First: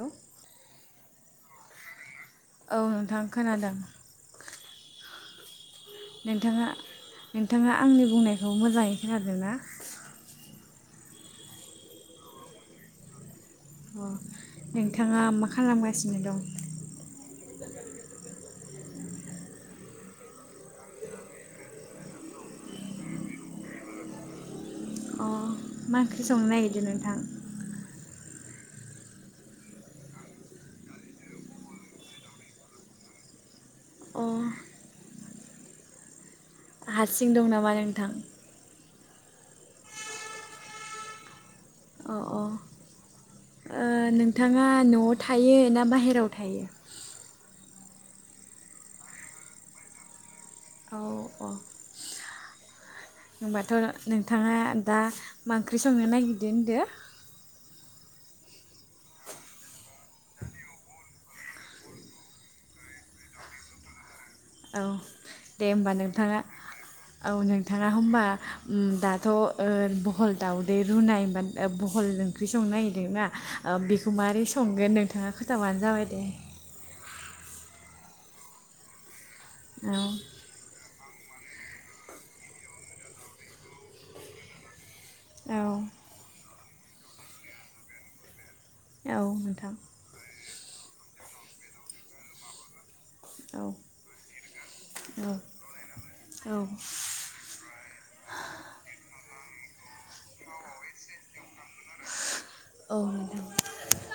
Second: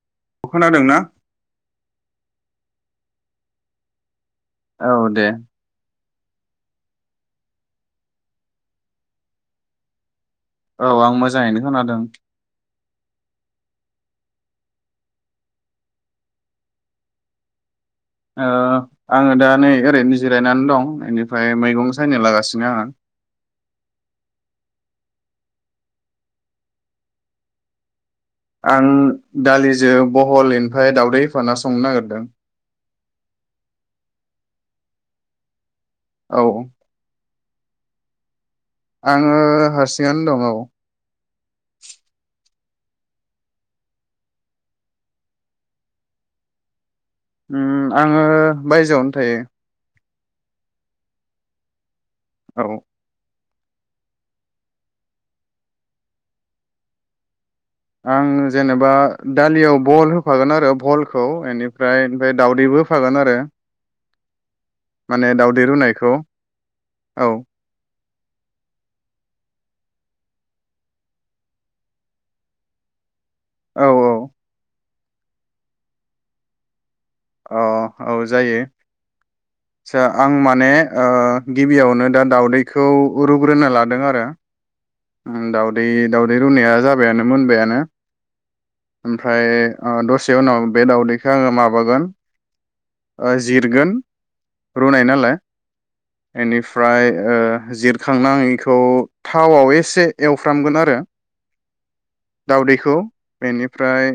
हेल' अ खोनादोंना? औ नोंथां खोनादों। औ दे। नोंथाङा नोंथाङा आंनि बुंनायखौ मोजाङै खोनादों ना? औ आं मोजाङैनो खोनादों। अ नोंथाङा मा खालामगासिनो दं? ओ आङो दा नै ओरैनो जिरायनानै दं इनिफ्राय मैगं सायनो लागासिनो आं। अ मा ओंख्रि संनो नागिरदों नोंथां। आं दालिजों बहल इनिफाय दावदै होफाना संनो नागिरदों। अ औ। हारसिं दं नामा नोंथां? आङो हारसिङनो दङ औ। अ अ। ओ नोंथाङा न'आव थायो ना बाहेराव थायो? उम आङो बायजोआवनो थायो। औ अ। औ। होनबाथ' नोंथाङा दा मा ओंख्रि संनो नागिरदो होनदो? आं जेनेबा दालियाव बहल होफागोन आरो बहलखौ एनिफ्राय ओमफाय दावदैबो होफागोन आरो। औ माने दावदै दे होमबा रुनायखौ नोंथाङा औ नोंथाङा होनबा। उम दाथ'ओ बहल दाउदै रुनायबा बहल ओंख्रि संनो नागिरदोंना? ओ औ बेखौ मारै संगोन नों नोंथाङा खोथाबानो जाबाय दे। अ औ जायो। सा आं माने ओ गिबियावनो दा दाउदैखौ रुग्रोना लादों आरो। उम औ दावदै दावदै रुनाया जा बायानो मोनबायानो। औ ओमफ्राय नोंथां ओ दसे उनाव। बे दावदैखौ आङो माबागोन। ओ औ जिरगोन रुनाय औ नालाय औ एनिफ्राय ओ जिरखांनां इखौ थावआव एसे एवफ्रामगोन आरो। दाउदैखौ औ नोंथां बेनिफ्राय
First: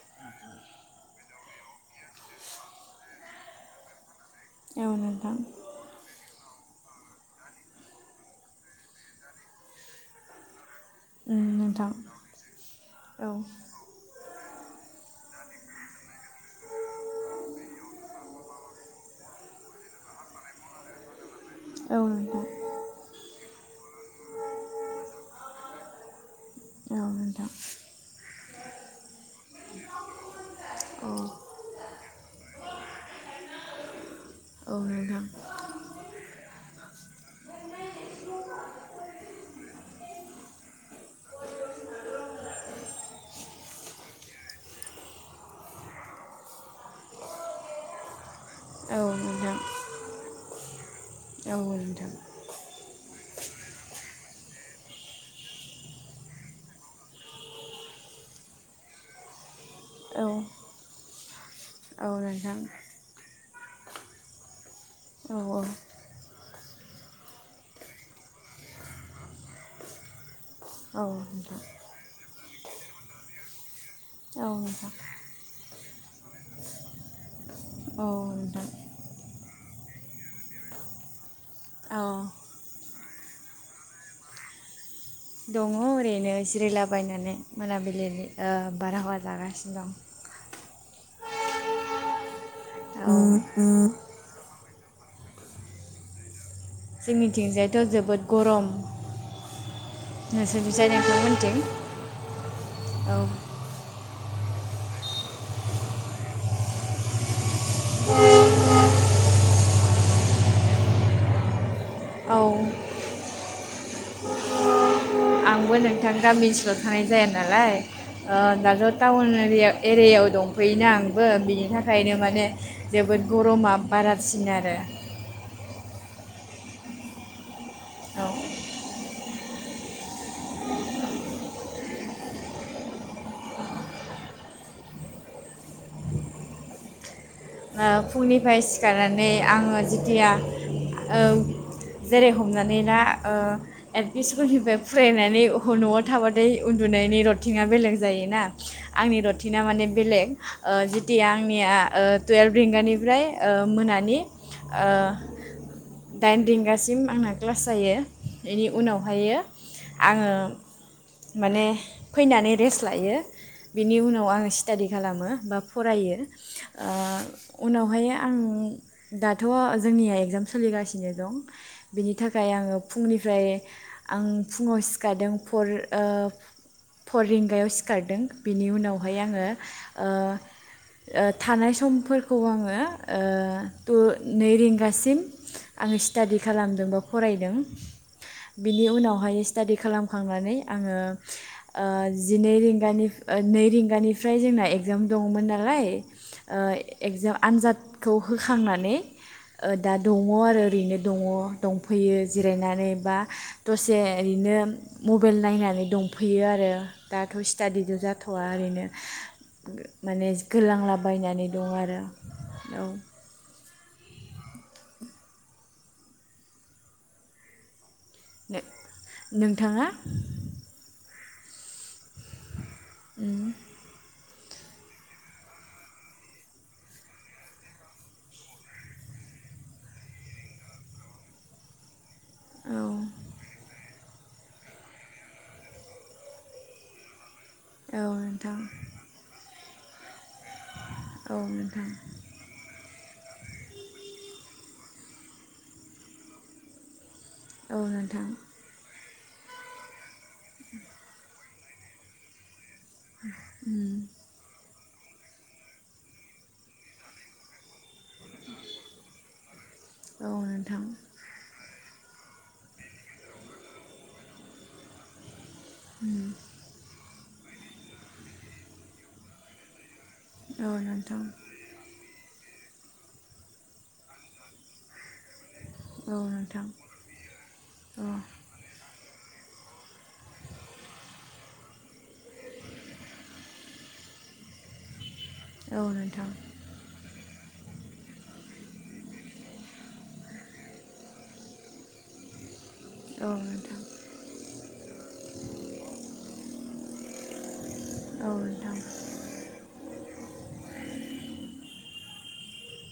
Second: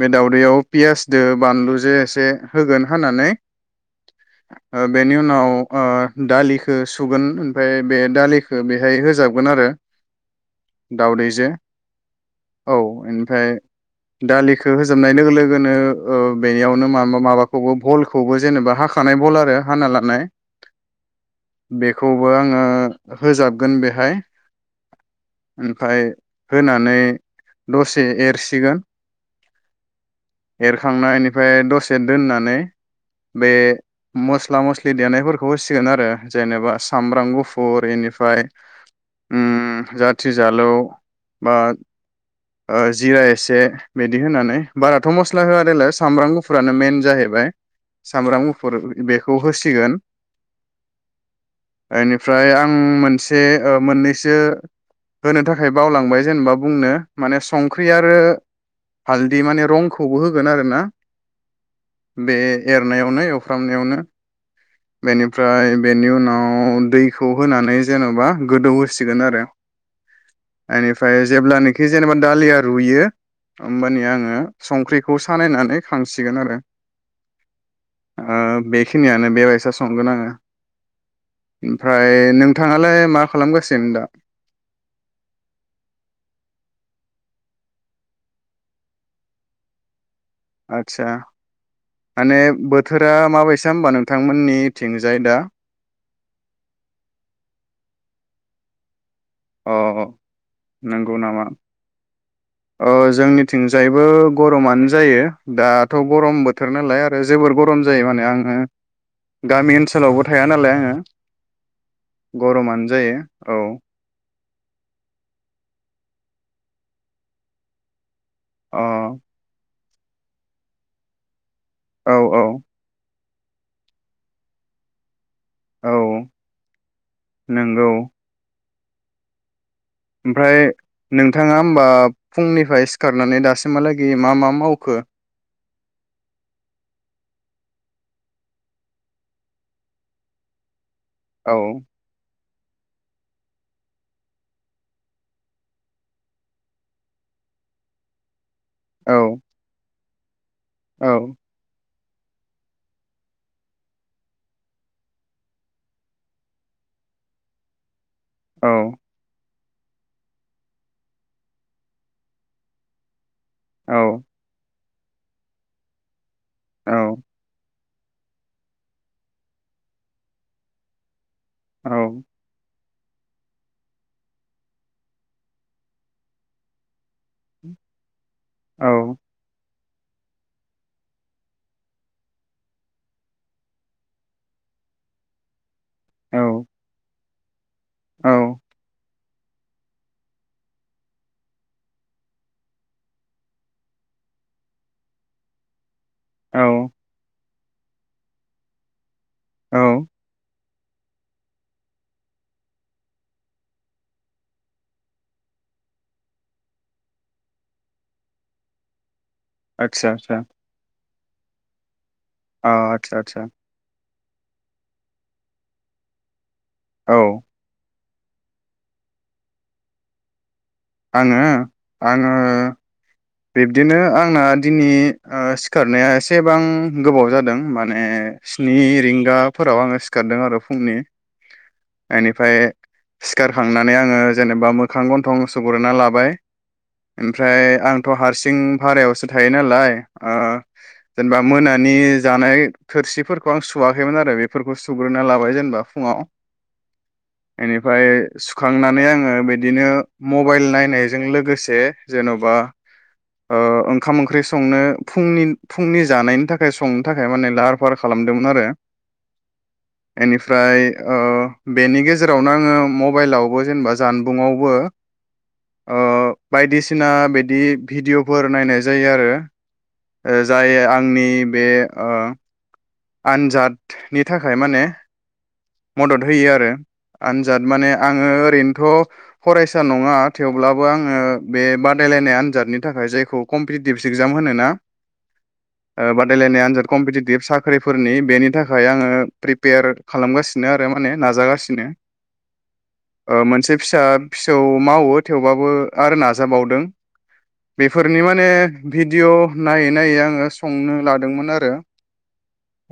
बे दाउदैयाव पियास। दो बानलु जे दे होगोन हाननानै। औ ओ बेनि नोंथां उनाव ओ दालि ओ सुगोन ओमफ्राय बे दालिखौ बेहाय होजाबगोन आरो। उम दावदैजो नोंथां औ औ ओमफ्राय दालिखौ। होजोबनाय लोगो लोगोनो ओ बेनियावनो मा होनबा माबा खौबो बहल खौबो जेनेबा हाखानाय बहल आरो हा लानाय। औ बेखौबो नोंथां आङो होजाबगोन बेहाय। ओमफ्रायाय औ होनानै नोंथां दसे एरसि [unintelligible] औ एरखांनाय बेनिफ्राय दसे दोननानै बे मस्ला औ मस्लि नोंथां देनायफोरखौ होसिगोन आरो जेनेबा सामब्राम गुफुर इनिफ्राय ओम जा थिजालौ बा ओ जिरा एसे बिदि होनानै बाराथ मस्ला होआ देलाय सामब्राम गुफुर फोरानो मेन जाहैबाय सामब्राम गुफु फोर ओह औ बेखौ नोंथां होसिगोन। औ नोंथां। उम मोनसे ओह मोननैसो होनो थाखाय बावलांबाय जेनेबा बुंनो माने संख्रि आरो हालदि माने रंखौबो औ होगोन नोंथां आरो ना। औ बे एरनायावनो एव फ्रामनायावनो। औ बेनिफ्राय बेनि उनाव। औ दैखौ होनानै जेनबा गोदौ होसिगोन आरो। औ एनिफ्राय नोंथां जेब्लानोखि जेनेबा दालि आर रुयो होमबानिया आङो। ओ औ नोंथां संख्रिखौ सानायनानै। खांसिगोन आरो। औ ओ नोंथां बेखिनियानो बेबायसा संगोन आङो। औ ओमफ्राय नोंथाङालाय मा खालामगासिनो दा। दङ ओरैनो जिरायला बायनानै मोनाबिलिनि ओ बारहावा जागासिनो दं। आतसा माने औ बोथोरा माबैसा होनोमबा नोंथांमोननिथ थिंजाय दा। जोंनिथिंजायथ जोबोद गरम। अह नोंसोरनिजाय नंगौ नामा नोंथांमोनथिं ओ औ जोंनिथिंजायबो। गरमानो जायो दाथ गरम बोथोर नालाय आरो जोबोर गरम। जायो माने आङो। गामि ओनसोलावबो थाया नालाय आङो औ गरमानो जायो औ। आंबो नोंथां गामि ओनसोलाव थानाय जाया नालाय। ओह अ दाजो ताउनारिआ एरियायाव दंफैयोना आंबो बिनि औ थाखायनो औ माने जोबोद गरमागरबा बारासिन आरो। औ नोंगौ। औ ओमफ्राय नोंथाङा होमबा फुंनिफ्राय सिखारनानै दासिमहालागि मा मा मावखो? ओह फुंनिफ्राय सिखारनानै आंङो जिथिया औ औ जेरै हम हमनानै ला ओ एल पि स्कुलनिफ्राय फुरायनानै न'आव थाबाथाय उन्दुनायनि रथिं आ बेलेग जायोना। औ आंनि रुटिना माने बेलेग। [inaudible] औ जिथिया आंनिया ओद टुवेल्भ रिंगानिफ्राय ओ मोनानि ओ दाइन रिंगासिम आंना क्लास जायो। बेनि औ उनावहायो आंङो माने फैनानै रेस्ट लायो। बिनि औ उनाव आं सिटाडि खालामो बा फरायो। औ ओ उनावहाय आं दाथ' जोंनिया एगजाम सोलिगासिनो दं। बिनि औ थाखाय आंङो फुंनिफ्राय आं फुंङाव सिखारदों फ फर रिंगायाव सिखारदों बिनि उनावहाय आंङो ओह ओ थानाय सम फोर आंङो ओह थ नै रिंगासिम आंङो स्टाडि औ खालामदों फरायदों। औ बिनि उनावहाय स्टाडि खालामखांनानै आंङो ओ जिनै रिंगानि नै रिंगानिफ्राय जोंना एगजाम दंङमोन नालाय। ओ औ याव आनजादखौ होखांनानै ओ औ दा दंङ आरो। बेनो दंङ दंफैयो जिरायनानै बा दसे ओरैनो मबाइल नायनानै दंफैयो आरो दाथ' स्टादिजों' जाथ'वा ओरैनो। आदसा माने आदसा गोलांला बायनानै दं आरो। अ औ आतसा आतसा औ नो नोंथाङा आङो आङो बिब्दिनो आंना दिनै सिखारनाया एसेबां गोबाव जादों माने स्नि रिंगाफोराव आङो सिखारदों आरो फुंनि। बेनिफ्राय औ सिखारखांना नै आङो जेनेबा मोखां गन्थं सुग्रोना लाबाय। ओमफ्राय औ थ' हारसिं नोंथां भारायावसो थायो थायो नालाय ओ औ जेनेबा नोंथां मोनानि जानाय थोरसिफोरखौ आं सुवाखैमोन आरो बेफोरखौ सुग्रोना लाबाय जेनेबा फुङाव औ इनिफ्राय नोंथां सुखांनानै आङो बिदिनो मबाइल नायनायजों लोगोसे जेन'बा ओ ओंखाम ओंख्रि संनो फुंनि फुंनि जानायनि थाखाय संनो थाखाय माने लाहार फाहार खालामदोंमोन आरो। औ इनिफ्राय नोंथां ओ बेनि गेजेरावनो आङो मबाइलावबो जेनेबा जानबुंआवबो ओ बायदिसिना बिदि भिडिअ'फोर नायनाय जायो आरो। ओ औ जाय नोंथां आंनि बे ओ आनजादनि थाखाय माने औ मदद होयो नोंथां आरो। आनजाद माने औ आङो ओरैनोथ' फरायसा नङा थेवब्लाबो आङो बे बादायलायनाय आनजादनि थाखाय जायखौ कम्पिटिटिभ एग्जाम होनो ना औ ओ नोंथां बादायलायनाय आनजाद कम्पिटि टिभ सा ख्रिफोरनि बेनि थाखाय आङो प्रिपियार खालामगासिनो आरो माने नाजागासिनो। औ ओ मोनसे नोंथां फिसा फिसौ मावो थेवबाबो आरो नाजाबावदों। बेफोरनि औ माने नोंथां भिडिअ' नायै नायै आङो संनो लादोंमोन आरो।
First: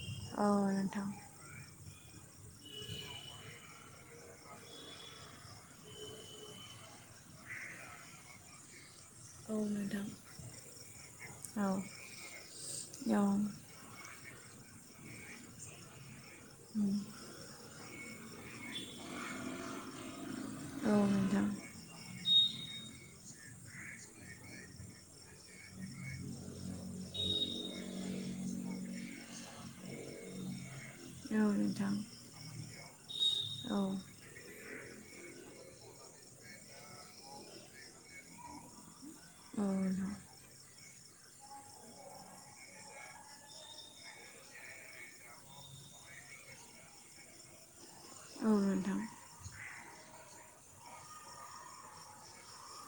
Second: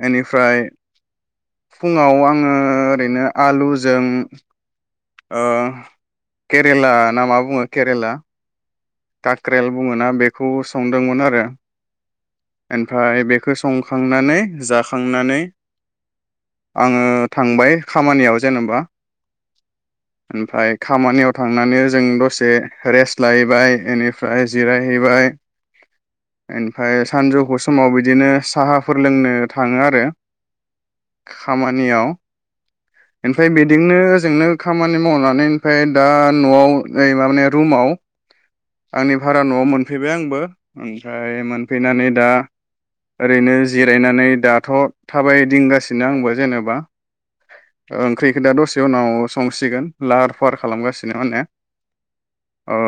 बेनिफ्राय औ नोंथां फुङाव आं आङो ओरैनो आलुजों ओ केरेला नामा बुङो केरेला औ काक्रेल बुङोना नोंथां बेखौ संदोंमोन आरो, औ ओमफ्राय बेखौ संखांनानै जा खांनानै आङो थांबाय खामानियाव जेन'बा ओमफ्राय औ खामानियाव नोंथां थांनानै जों दसे रेस्ट लाहैबाय इनिफ्राय जिरायहैबाय, ओमफ्राय सानजौफु समाव बिदिनो साहाफोर लोंनो थाङो आरो। औ नोंथां खामानियाव ओमफ्राय औ बिदिनो ओजोंनो खामानि मावनानै ओमफ्राय दा न'आव ओइ माने रुमाव आंनि भारा न'आव औ मोनफैबाय आंबो। ओमफ्राय मोनफैनानै दा ओरैनो जिरायनानै दाथ' थाबायदिंगासिनो आंबो जेनेबा ओंख्रिखौ नोंथां औ दा दसे नोंथां उनाव संसिगोन। लाहार फाहार खालामगासिनो माने। ओ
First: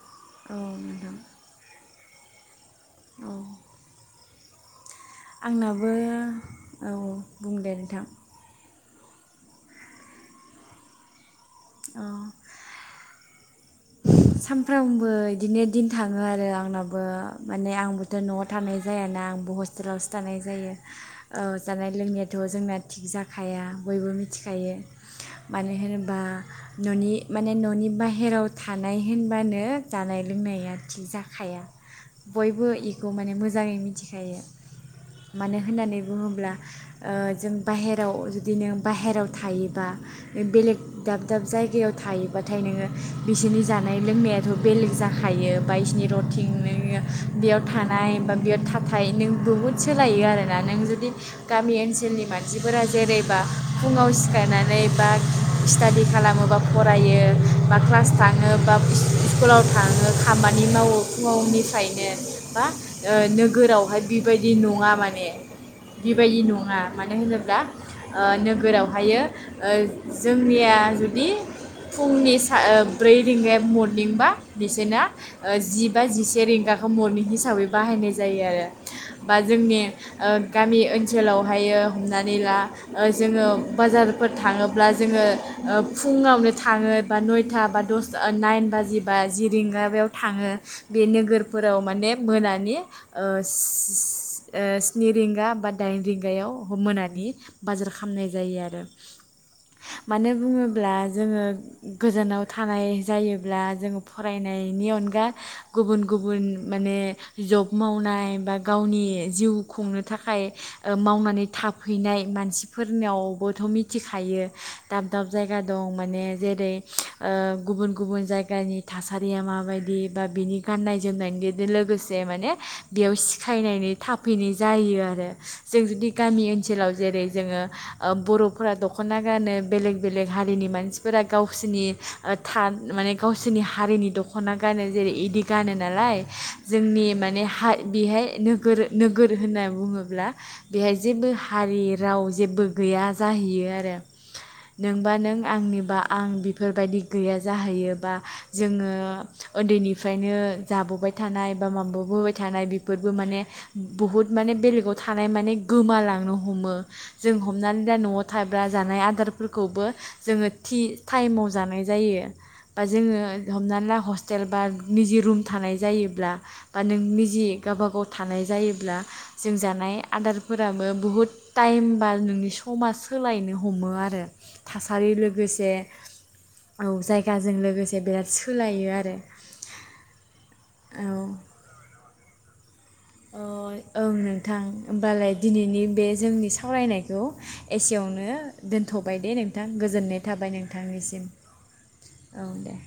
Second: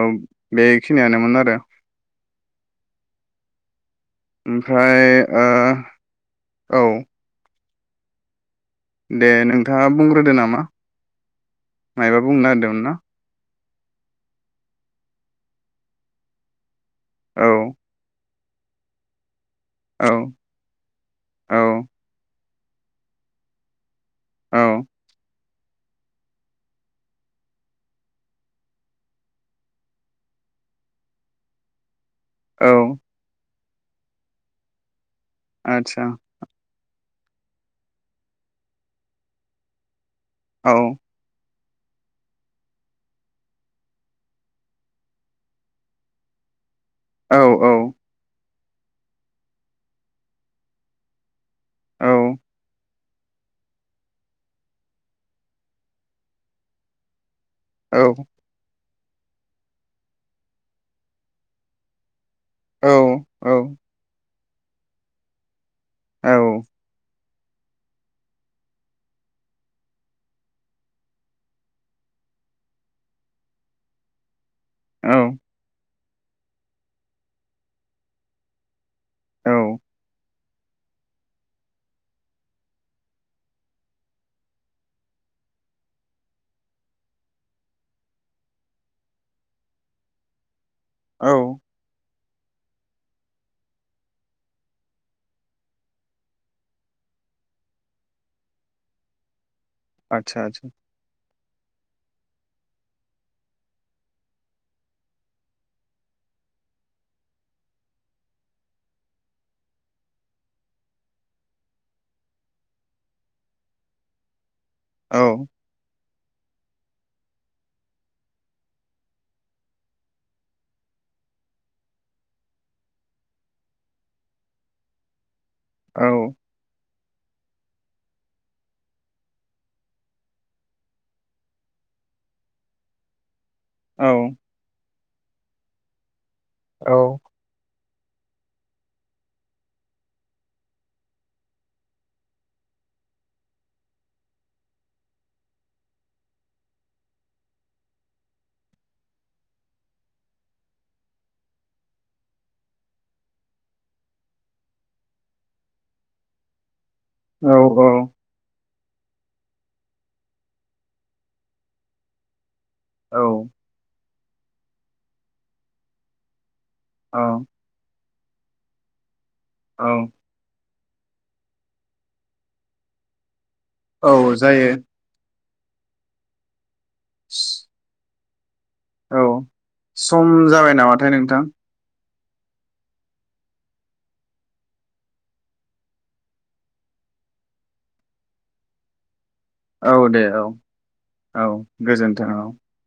औ बेखिनियानोमोन नोंथां आरो। औ [inaudible] ओमफ्राय ओ आंनाबो औ बुंदे नोंथां दे नोंथाङा बुंग्रोदो नामा, मायबा औ बुंनो नागिरदोंमोन ना सानफ्रामबो बिदिनो दिन थाङो आरो आंना आंबो औ माने आंबोथ' न'आव थानाय जायाना आंबो हस्तेल टेलावसो औ थानाय जायो। औ जानाय लोंनाय थ' जोंना थिग जाखाया। बयबो औ मिथिखायो। मानो होनोबा न'नि माने न'नि बाहेराव था नाय होनबानो जानाय लोंनाया थि जाखाया। बयबो औ इखौ माने मोजां जाङै मिथिखायो। मानो होननानै आदसा बुङोब्ला ओ जों बाहेरायाव जुदि नों बाहेरायाव थायोबा औ बेलेग दाब दाब जायगा याव थायोबाथाय नोङो बिसोरनि जानाय लोंनायाथ' बेलेग जाखायो बा बिसनि रटिं औ बेयाव थानाय बा बेयाव था नाथाय नों बहुद सोलायो आरोना नों जुदि गामि औ ओनसोलनि मानसिफोरा जेरैबा फुङाव सिखारायनानै बा स्टादि खालामोबा फरायो। बा क्लास औ थां ङो बा स्कुलाव थाङो खामानि मावो फुंनिफ्रायनो बा औ ओ नोगोरावहाय बिब बायदि नंङा माने बे औ बायदि नंङा मानो होनोब्ला ब्ला ओ नोगोरावहायो ओ जोंनिया जुदि फुंनि सा ओ ब्रै रिंगाया मरनिंबा बिसोरनो औ ओ जि बा जिसे रिंगाखौ मरनिं हिसाबै बाहायनाय जायो आरो। बा जोंनि ओ गामि ओनसोलावहायो हमनानै ला ओ जोंङो बाजारफोर थांङोब्ला जोंङो ओ फुंङावनो थांङो बा नयथा बा दस ओ नाइन बाजिबा जि रिंगाबायाव थांङो। बे नोगोरफोराव माने मोनानि ओ स्निनि रिंगा बा दाइन रिंगायाव मोनानि बाजार खालामनाय जायो आरो। मोनो आदसा आदसा बुंङोल्बा जोंङो गोजोनाव थानाय जायोब्ला जोंङो फरायनायनि अनगा गुबुन- गुबुन माने जब मावनाय बा गावनि जिउ खुंनो थाखाय ओ मावनानै थाफैनाय मानसिफोर नावबोथ मिथिखायो। दाब- औ दाब जायगा दं माने जेरै ओ गुबुन- गुबुन जायगानि थासारिया माबायदि बा बिनि गाननाय जोमनायनि लोगोसे माने बेयाव सिखायनायनि थाफैनाय जायो आरो। जों औ जुदि गामि ओनसोलाव जेरै जोंङो ओ बर'फोरा दख'ना गानो बेलेग-बेलेग हारिनि मानसिफोरा गावसिरनि ओ थान माने गाव सोरनि हारिनि औ दख'ना गानो जेरै इदि गानो नालाय जोंनि औ माने हा बेहाय नोगोर नोगोर होनना बुंङोब्ला बेहाय जेबो हारि राव जेबो गैया जाहैयो आरो नोंबा नों आंनिबा आं बेफोरबायदि गैया जाहैयोबा जोंङो उन्दै निफ्रायनो जाबोबाय थानाय बा माबाबोबाय थानाय बेफोरबो माने बहुद माने बेलेगाव थानाय माने गोमालांनो हमो। जों औ हमनानै औ दा न आव थाब्रा जानाय आदारफोरखौबो जोंङो थि ताइमाव जानाय जायो। बा जोंङो औ हमनानै ला हस हटेल बा निजि रुम थानाय जायोब्ला बा नों औ निजि गावबा गाव थानाय जायोब्ला जों जानाय औ आदारफोराबो बुहुद टाइमबा नोंनि समा सोलायनो हमो आरो औ जायो थासारि लोगोस दे। औ जायगाजों लोगोसे बिराद सोलायो आरो औ सम जाबाय औ नामाथाय नोंथां। अ ओं नोंथां होमबालाय दिनैनि बे जोंनि सावरायनायखौ एसेयावनो दोनथ बाय दे नों नोंथां औ गोजोननाय दे औ थाबाय नोंथांनिसिम औ गोजोन्थों औ दे।